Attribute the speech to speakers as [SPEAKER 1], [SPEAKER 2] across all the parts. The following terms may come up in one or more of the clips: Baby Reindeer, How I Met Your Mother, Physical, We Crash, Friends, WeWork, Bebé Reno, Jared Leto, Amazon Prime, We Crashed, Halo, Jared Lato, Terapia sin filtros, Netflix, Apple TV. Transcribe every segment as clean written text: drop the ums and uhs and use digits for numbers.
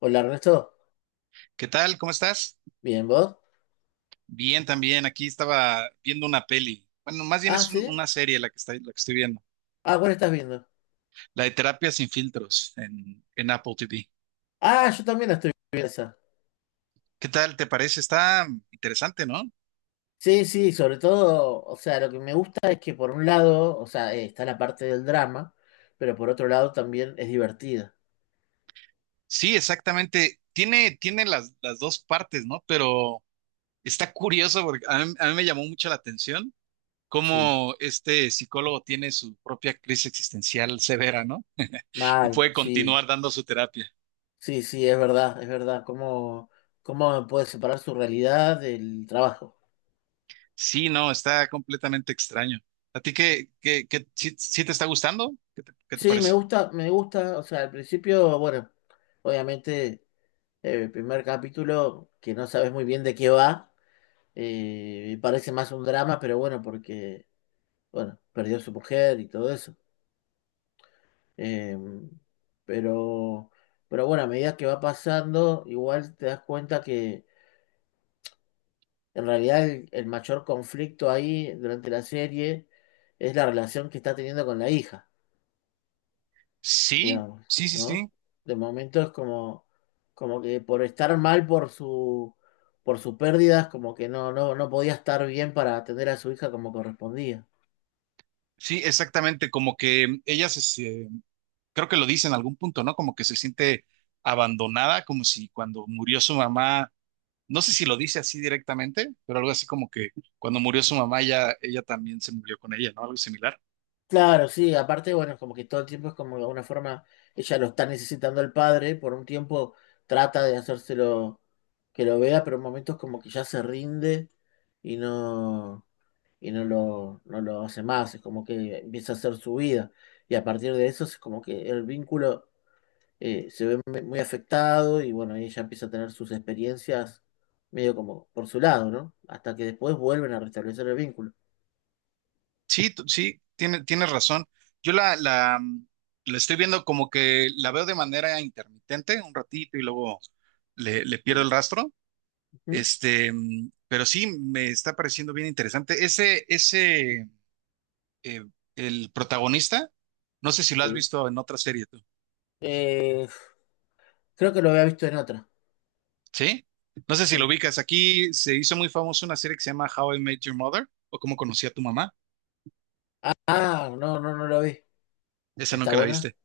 [SPEAKER 1] Hola Ernesto,
[SPEAKER 2] ¿Qué tal? ¿Cómo estás?
[SPEAKER 1] ¿bien vos?
[SPEAKER 2] Bien, también. Aquí estaba viendo una peli. Bueno, más bien
[SPEAKER 1] Ah,
[SPEAKER 2] es
[SPEAKER 1] sí.
[SPEAKER 2] una serie la que la que estoy viendo.
[SPEAKER 1] Ah, ¿cuál estás viendo?
[SPEAKER 2] La de Terapia sin filtros en Apple TV.
[SPEAKER 1] Ah, yo también la estoy viendo esa.
[SPEAKER 2] ¿Qué tal te parece? Está interesante, ¿no?
[SPEAKER 1] Sí, sí, sobre todo, o sea, lo que me gusta es que por un lado, o sea, está la parte del drama, pero por otro lado también es divertida.
[SPEAKER 2] Sí, exactamente. Tiene las dos partes, ¿no? Pero está curioso porque a mí me llamó mucho la atención
[SPEAKER 1] Sí,
[SPEAKER 2] cómo este psicólogo tiene su propia crisis existencial severa, ¿no? Y
[SPEAKER 1] mal,
[SPEAKER 2] puede
[SPEAKER 1] sí,
[SPEAKER 2] continuar dando su terapia.
[SPEAKER 1] sí, sí, es verdad, es verdad. ¿Cómo, cómo puede separar su realidad del trabajo?
[SPEAKER 2] Sí, no, está completamente extraño. ¿A ti sí te está gustando? ¿Qué qué te
[SPEAKER 1] Sí,
[SPEAKER 2] parece?
[SPEAKER 1] me gusta, o sea, al principio, bueno, obviamente, el primer capítulo que no sabes muy bien de qué va. Y parece más un drama, pero bueno, porque, bueno, perdió a su mujer y todo eso. Eh, pero, pero bueno, a medida que va pasando, igual te das cuenta que en realidad el mayor conflicto ahí durante la serie es la relación que está teniendo con la hija,
[SPEAKER 2] Sí,
[SPEAKER 1] digamos,
[SPEAKER 2] sí, sí,
[SPEAKER 1] ¿no?
[SPEAKER 2] sí.
[SPEAKER 1] De momento es como, como que por estar mal por su pérdida, es como que no, no, no podía estar bien para atender a su hija como correspondía.
[SPEAKER 2] Sí, exactamente. Como que ella creo que lo dice en algún punto, ¿no? Como que se siente abandonada, como si cuando murió su mamá, no sé si lo dice así directamente, pero algo así como que cuando murió su mamá, ya ella también se murió con ella, ¿no? Algo similar.
[SPEAKER 1] Claro, sí, aparte, bueno, es como que todo el tiempo es como de alguna forma ella lo está necesitando el padre, por un tiempo trata de hacérselo que lo vea, pero en momentos como que ya se rinde y no, y no lo, no lo hace más, es como que empieza a hacer su vida. Y a partir de eso es como que el vínculo se ve muy muy afectado y bueno, ella empieza a tener sus experiencias medio como por su lado, ¿no? Hasta que después vuelven a restablecer el vínculo.
[SPEAKER 2] Sí, sí, tienes razón. Yo la estoy viendo como que la veo de manera intermitente un ratito y luego le pierdo el
[SPEAKER 1] Bien.
[SPEAKER 2] rastro.
[SPEAKER 1] Ujú,
[SPEAKER 2] Pero sí, me está pareciendo bien interesante. Eh, el protagonista, no sé si lo has
[SPEAKER 1] sí.
[SPEAKER 2] visto en otra serie tú,
[SPEAKER 1] Eh, Creo que lo había visto en otra.
[SPEAKER 2] ¿sí? No sé si lo
[SPEAKER 1] Sí.
[SPEAKER 2] ubicas. Aquí se hizo muy famosa una serie que se llama How I Met Your Mother o Cómo conocí a tu mamá.
[SPEAKER 1] Ah, ah, no, no, no lo vi.
[SPEAKER 2] Esa
[SPEAKER 1] ¿Está
[SPEAKER 2] nunca la
[SPEAKER 1] buena?
[SPEAKER 2] viste.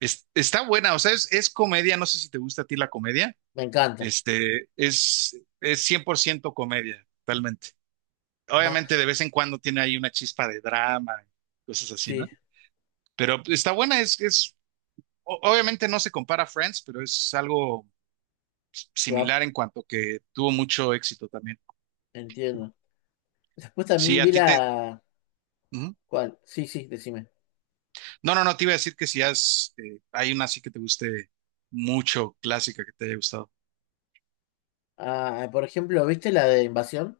[SPEAKER 2] Está buena, o sea, es comedia, no sé si te gusta a ti la comedia.
[SPEAKER 1] Me encanta.
[SPEAKER 2] Es 100% comedia, totalmente.
[SPEAKER 1] Ajá.
[SPEAKER 2] Obviamente de vez en cuando tiene ahí una chispa de drama, cosas así, ¿no?
[SPEAKER 1] Sí,
[SPEAKER 2] Pero está buena, obviamente no se compara a Friends, pero es algo
[SPEAKER 1] va,
[SPEAKER 2] similar en cuanto que tuvo mucho éxito también.
[SPEAKER 1] entiendo. Después
[SPEAKER 2] Si
[SPEAKER 1] también
[SPEAKER 2] a
[SPEAKER 1] vi
[SPEAKER 2] ti te...
[SPEAKER 1] la...
[SPEAKER 2] Ujú.
[SPEAKER 1] ¿Cuál? Sí, sí, decime.
[SPEAKER 2] No, no, no, te iba a decir que si has, hay una así que te guste mucho, clásica, que te haya gustado.
[SPEAKER 1] Ah, por ejemplo, ¿viste la de Invasión?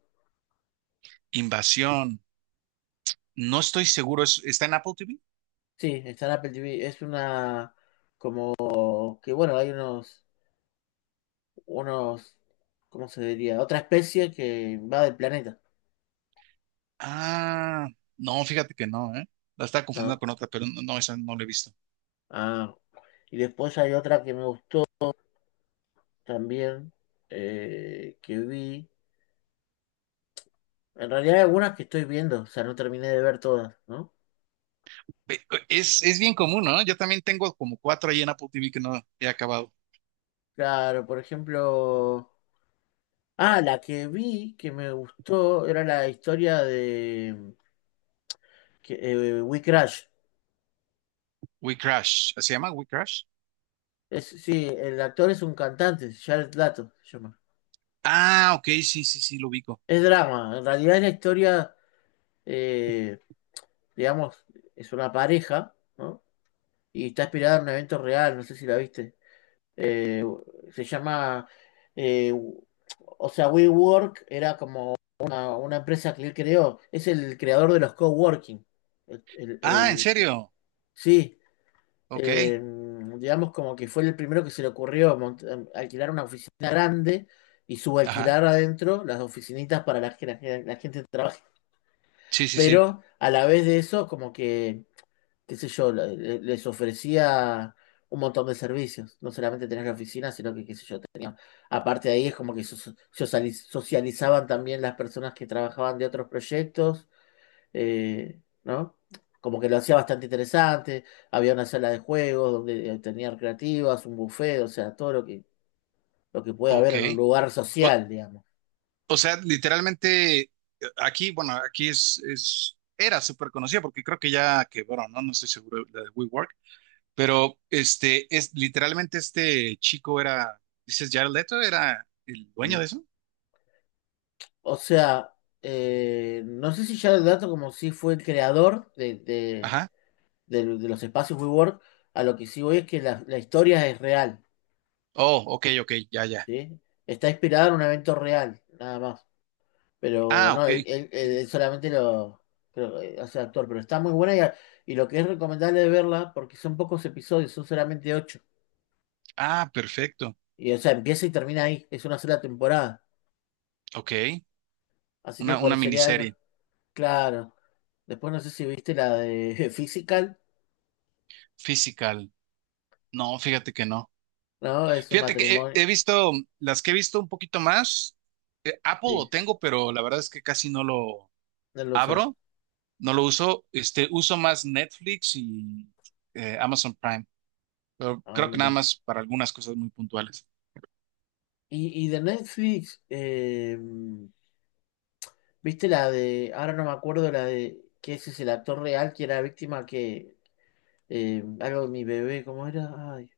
[SPEAKER 2] Invasión, no estoy seguro, ¿está en Apple TV?
[SPEAKER 1] Sí, está en Apple TV. Es una como que, bueno, hay unos, unos, ¿cómo se diría? Otra especie que va del planeta,
[SPEAKER 2] Ah, no, fíjate que no, ¿eh? La estaba confundiendo
[SPEAKER 1] ¿no?
[SPEAKER 2] con otra, pero no, no, esa no la he visto.
[SPEAKER 1] Ah, y después hay otra que me gustó también, que vi. En realidad hay algunas que estoy viendo, o sea, no terminé de ver todas, ¿no?
[SPEAKER 2] Ve- es bien común, ¿no? Yo también tengo como cuatro ahí en Apple TV que no he acabado.
[SPEAKER 1] Claro, por ejemplo... Ah, la que vi que me gustó era la historia de que, We Crash.
[SPEAKER 2] We Crash, ¿se llama We Crash?
[SPEAKER 1] Es, sí, el actor es un cantante, Jared Lato se llama.
[SPEAKER 2] Ah, ok, sí, sí, sí, lo ubico.
[SPEAKER 1] Es drama, en realidad es la historia, eh, digamos, es una pareja, ¿no? Y está inspirada en un evento real, no sé si la viste. eh, se llama, eh, o sea, WeWork era como una empresa que él creó, es el creador de los coworking. El- el-
[SPEAKER 2] Ah, ¿en
[SPEAKER 1] el-
[SPEAKER 2] serio?
[SPEAKER 1] sí,
[SPEAKER 2] Ok,
[SPEAKER 1] eh, digamos como que fue el primero que se le ocurrió alquilar una oficina grande y
[SPEAKER 2] ajá,
[SPEAKER 1] subalquilar adentro las oficinitas para la, que la, la gente trabaje.
[SPEAKER 2] sí, sí, sí,
[SPEAKER 1] Pero a la vez de eso, como que, qué sé yo, les ofrecía un montón de servicios. No solamente tener la oficina, sino que, qué sé yo, aparte de ahí es como que socializaban también las personas que trabajaban de otros proyectos, ¿no? Como que lo hacía bastante interesante. Había una sala de juegos donde tenían creativas, un buffet, o sea, todo lo que puede
[SPEAKER 2] ok.
[SPEAKER 1] haber en un lugar
[SPEAKER 2] O,
[SPEAKER 1] social, digamos.
[SPEAKER 2] o sea, literalmente, aquí, bueno, aquí es, era súper conocida porque creo que ya quebró, ¿no? No estoy seguro, la de... Pero es literalmente este chico era, dices, Jared Leto era el dueño de
[SPEAKER 1] ¿Sí?
[SPEAKER 2] eso.
[SPEAKER 1] O sea, no sé si ya el dato como si fue el creador de,
[SPEAKER 2] Ajá.
[SPEAKER 1] de los espacios WeWork, a lo que sí voy es que la historia es real,
[SPEAKER 2] Oh, ok, ok, ya, ya.
[SPEAKER 1] ¿sí? Está inspirada en un evento real, nada más. Pero
[SPEAKER 2] Ah,
[SPEAKER 1] no,
[SPEAKER 2] ok.
[SPEAKER 1] él,
[SPEAKER 2] Mm.
[SPEAKER 1] él solamente lo creo, hace actor, pero está muy buena y, y lo que es recomendable de verla, porque son pocos episodios, son solamente ocho.
[SPEAKER 2] Ah, perfecto.
[SPEAKER 1] Y o sea, empieza y termina ahí, es una sola temporada.
[SPEAKER 2] Ok.
[SPEAKER 1] Así que por
[SPEAKER 2] Una
[SPEAKER 1] sería algo.
[SPEAKER 2] miniserie.
[SPEAKER 1] Claro. Después no sé si viste la de Physical,
[SPEAKER 2] Physical. No, fíjate que no.
[SPEAKER 1] ¿no? Es un
[SPEAKER 2] Fíjate que
[SPEAKER 1] matrimonio.
[SPEAKER 2] he visto, las que he visto un poquito más, Apple lo
[SPEAKER 1] Sí,
[SPEAKER 2] tengo, pero la verdad es que casi no lo
[SPEAKER 1] no lo usas.
[SPEAKER 2] abro, no lo uso. Uso más Netflix y Amazon Prime, pero
[SPEAKER 1] Ah,
[SPEAKER 2] creo que nada
[SPEAKER 1] mira.
[SPEAKER 2] más para algunas cosas muy puntuales.
[SPEAKER 1] Y de Netflix, ¿viste la de, ahora no me acuerdo la de, que ese es el actor real que era víctima que algo de mi bebé, ¿cómo era? Ay,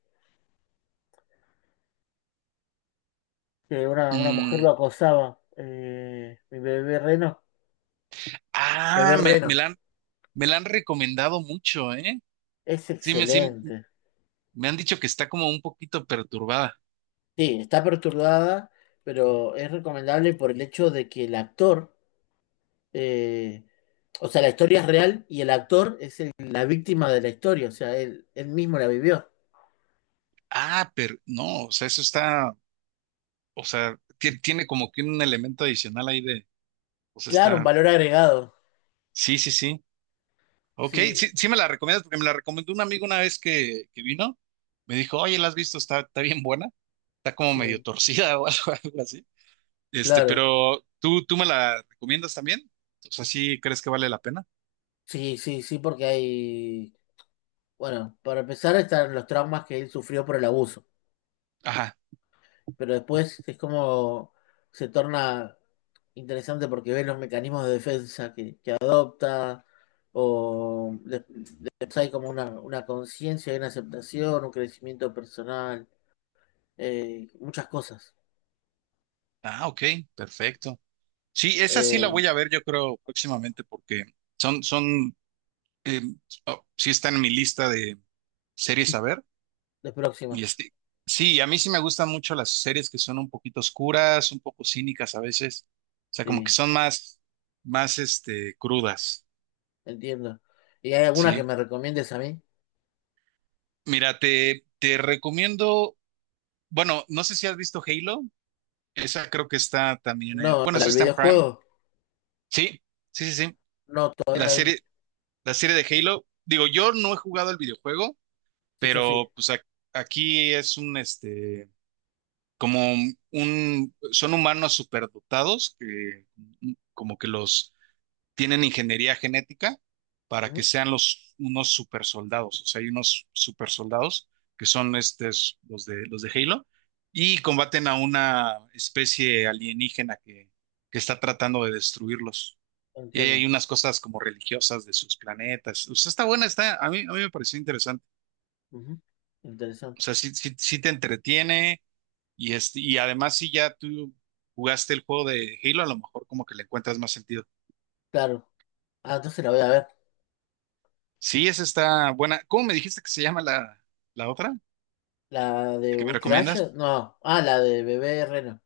[SPEAKER 1] que una mujer
[SPEAKER 2] Mm,
[SPEAKER 1] lo acosaba. Mi bebé reno. Bebé
[SPEAKER 2] ah,
[SPEAKER 1] reno.
[SPEAKER 2] me la han recomendado mucho, ¿eh?
[SPEAKER 1] Es
[SPEAKER 2] Sí, sí,
[SPEAKER 1] excelente.
[SPEAKER 2] me han dicho que está como un poquito perturbada.
[SPEAKER 1] Sí, está perturbada, pero es recomendable por el hecho de que el actor, eh, o sea, la historia es real y el actor es la víctima de la historia, o sea, él mismo la vivió.
[SPEAKER 2] Ah, pero no, o sea, eso está, o sea, tiene como que un elemento adicional ahí de, o sea,
[SPEAKER 1] Claro, un
[SPEAKER 2] está,
[SPEAKER 1] valor agregado.
[SPEAKER 2] sí, sí, sí. Ok,
[SPEAKER 1] Sí,
[SPEAKER 2] sí, sí me la recomiendas porque me la recomendó un amigo una vez que vino. Me dijo, oye, ¿la has visto? Está bien buena, está como medio
[SPEAKER 1] sí,
[SPEAKER 2] torcida o algo, algo así.
[SPEAKER 1] claro.
[SPEAKER 2] Pero tú me la recomiendas también. O sea, ¿sí crees que vale la pena?
[SPEAKER 1] Sí, sí, sí, porque hay, bueno, para empezar están los traumas que él sufrió por el abuso.
[SPEAKER 2] Ajá.
[SPEAKER 1] Pero después es como se torna interesante porque ves los mecanismos de defensa que adopta, o de- después hay como una conciencia, hay una aceptación, un crecimiento personal, muchas cosas
[SPEAKER 2] Ah, ok, perfecto. Sí, esa sí la
[SPEAKER 1] eh,
[SPEAKER 2] voy a ver, yo creo, próximamente, porque son, son, eh, oh, sí está en mi lista de series a ver.
[SPEAKER 1] de
[SPEAKER 2] Y
[SPEAKER 1] próximas,
[SPEAKER 2] sí, a mí sí me gustan mucho las series que son un poquito oscuras, un poco cínicas a veces. O sea, como que
[SPEAKER 1] sí,
[SPEAKER 2] son más, crudas.
[SPEAKER 1] entiendo. ¿Y hay alguna que
[SPEAKER 2] Sí.
[SPEAKER 1] me recomiendes a mí?
[SPEAKER 2] Mira, te recomiendo, bueno, no sé si has visto Halo. Esa creo que está también en,
[SPEAKER 1] No,
[SPEAKER 2] bueno,
[SPEAKER 1] ¿la
[SPEAKER 2] eso
[SPEAKER 1] del
[SPEAKER 2] está en Prime.
[SPEAKER 1] videojuego?
[SPEAKER 2] Sí, sí, sí, sí.
[SPEAKER 1] No, todavía
[SPEAKER 2] La
[SPEAKER 1] no la vi.
[SPEAKER 2] serie. La serie de Halo, digo, yo no he jugado el videojuego,
[SPEAKER 1] Sí, yo sí.
[SPEAKER 2] pero pues aquí es como un, son humanos superdotados que como que los tienen ingeniería genética para que
[SPEAKER 1] Ujú,
[SPEAKER 2] sean los, unos supersoldados, o sea, hay unos supersoldados que son estos, los de Halo, y combaten a una especie alienígena que está tratando de destruirlos. Y ahí
[SPEAKER 1] entiendo.
[SPEAKER 2] hay unas cosas como religiosas de sus planetas. O sea, está buena, está, a mí me pareció interesante.
[SPEAKER 1] Ujú,
[SPEAKER 2] O
[SPEAKER 1] interesante.
[SPEAKER 2] sea, sí, sí, sí te entretiene y, y además si ya tú jugaste el juego de Halo, a lo mejor como que le encuentras más sentido.
[SPEAKER 1] Claro. Ah, entonces la voy a ver.
[SPEAKER 2] Sí, esa está buena. ¿Cómo me dijiste que se llama la otra?
[SPEAKER 1] La de
[SPEAKER 2] ¿La que me
[SPEAKER 1] We Crashed,
[SPEAKER 2] recomiendas?
[SPEAKER 1] no, ah, la de Bebé Reno.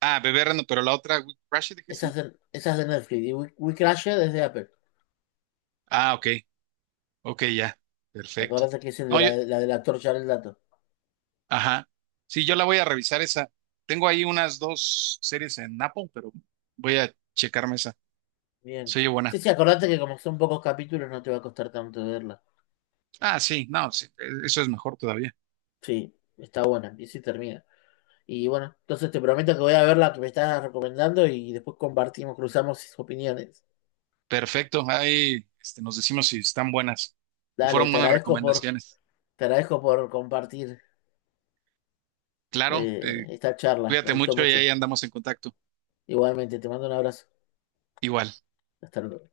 [SPEAKER 2] Ah, Bebé Reno, pero la otra, We Crash, dijiste.
[SPEAKER 1] Esa es de Netflix. Y We Crashed es de Apple.
[SPEAKER 2] Ah, ok, ok, ya, perfecto.
[SPEAKER 1] Acordate que es el de
[SPEAKER 2] No,
[SPEAKER 1] la,
[SPEAKER 2] yo,
[SPEAKER 1] la de la torcha del dato.
[SPEAKER 2] ajá. Sí, yo la voy a revisar esa. Tengo ahí unas dos series en Apple, pero voy a checarme esa.
[SPEAKER 1] Bien.
[SPEAKER 2] Se oye buena.
[SPEAKER 1] Sí, sí, acordate que como son pocos capítulos no te va a costar tanto verla.
[SPEAKER 2] Ah, sí, no, sí, eso es mejor todavía.
[SPEAKER 1] Sí, está buena. Y sí termina. Y bueno, entonces te prometo que voy a ver la que me estás recomendando y después compartimos, cruzamos opiniones.
[SPEAKER 2] Perfecto, ahí nos decimos si están buenas. Y
[SPEAKER 1] Dale,
[SPEAKER 2] fueron buenas recomendaciones.
[SPEAKER 1] te agradezco por compartir
[SPEAKER 2] Claro,
[SPEAKER 1] esta charla. Me
[SPEAKER 2] cuídate
[SPEAKER 1] gustó
[SPEAKER 2] mucho y
[SPEAKER 1] mucho.
[SPEAKER 2] ahí andamos en contacto.
[SPEAKER 1] Igualmente, te mando un abrazo.
[SPEAKER 2] Igual.
[SPEAKER 1] Hasta luego.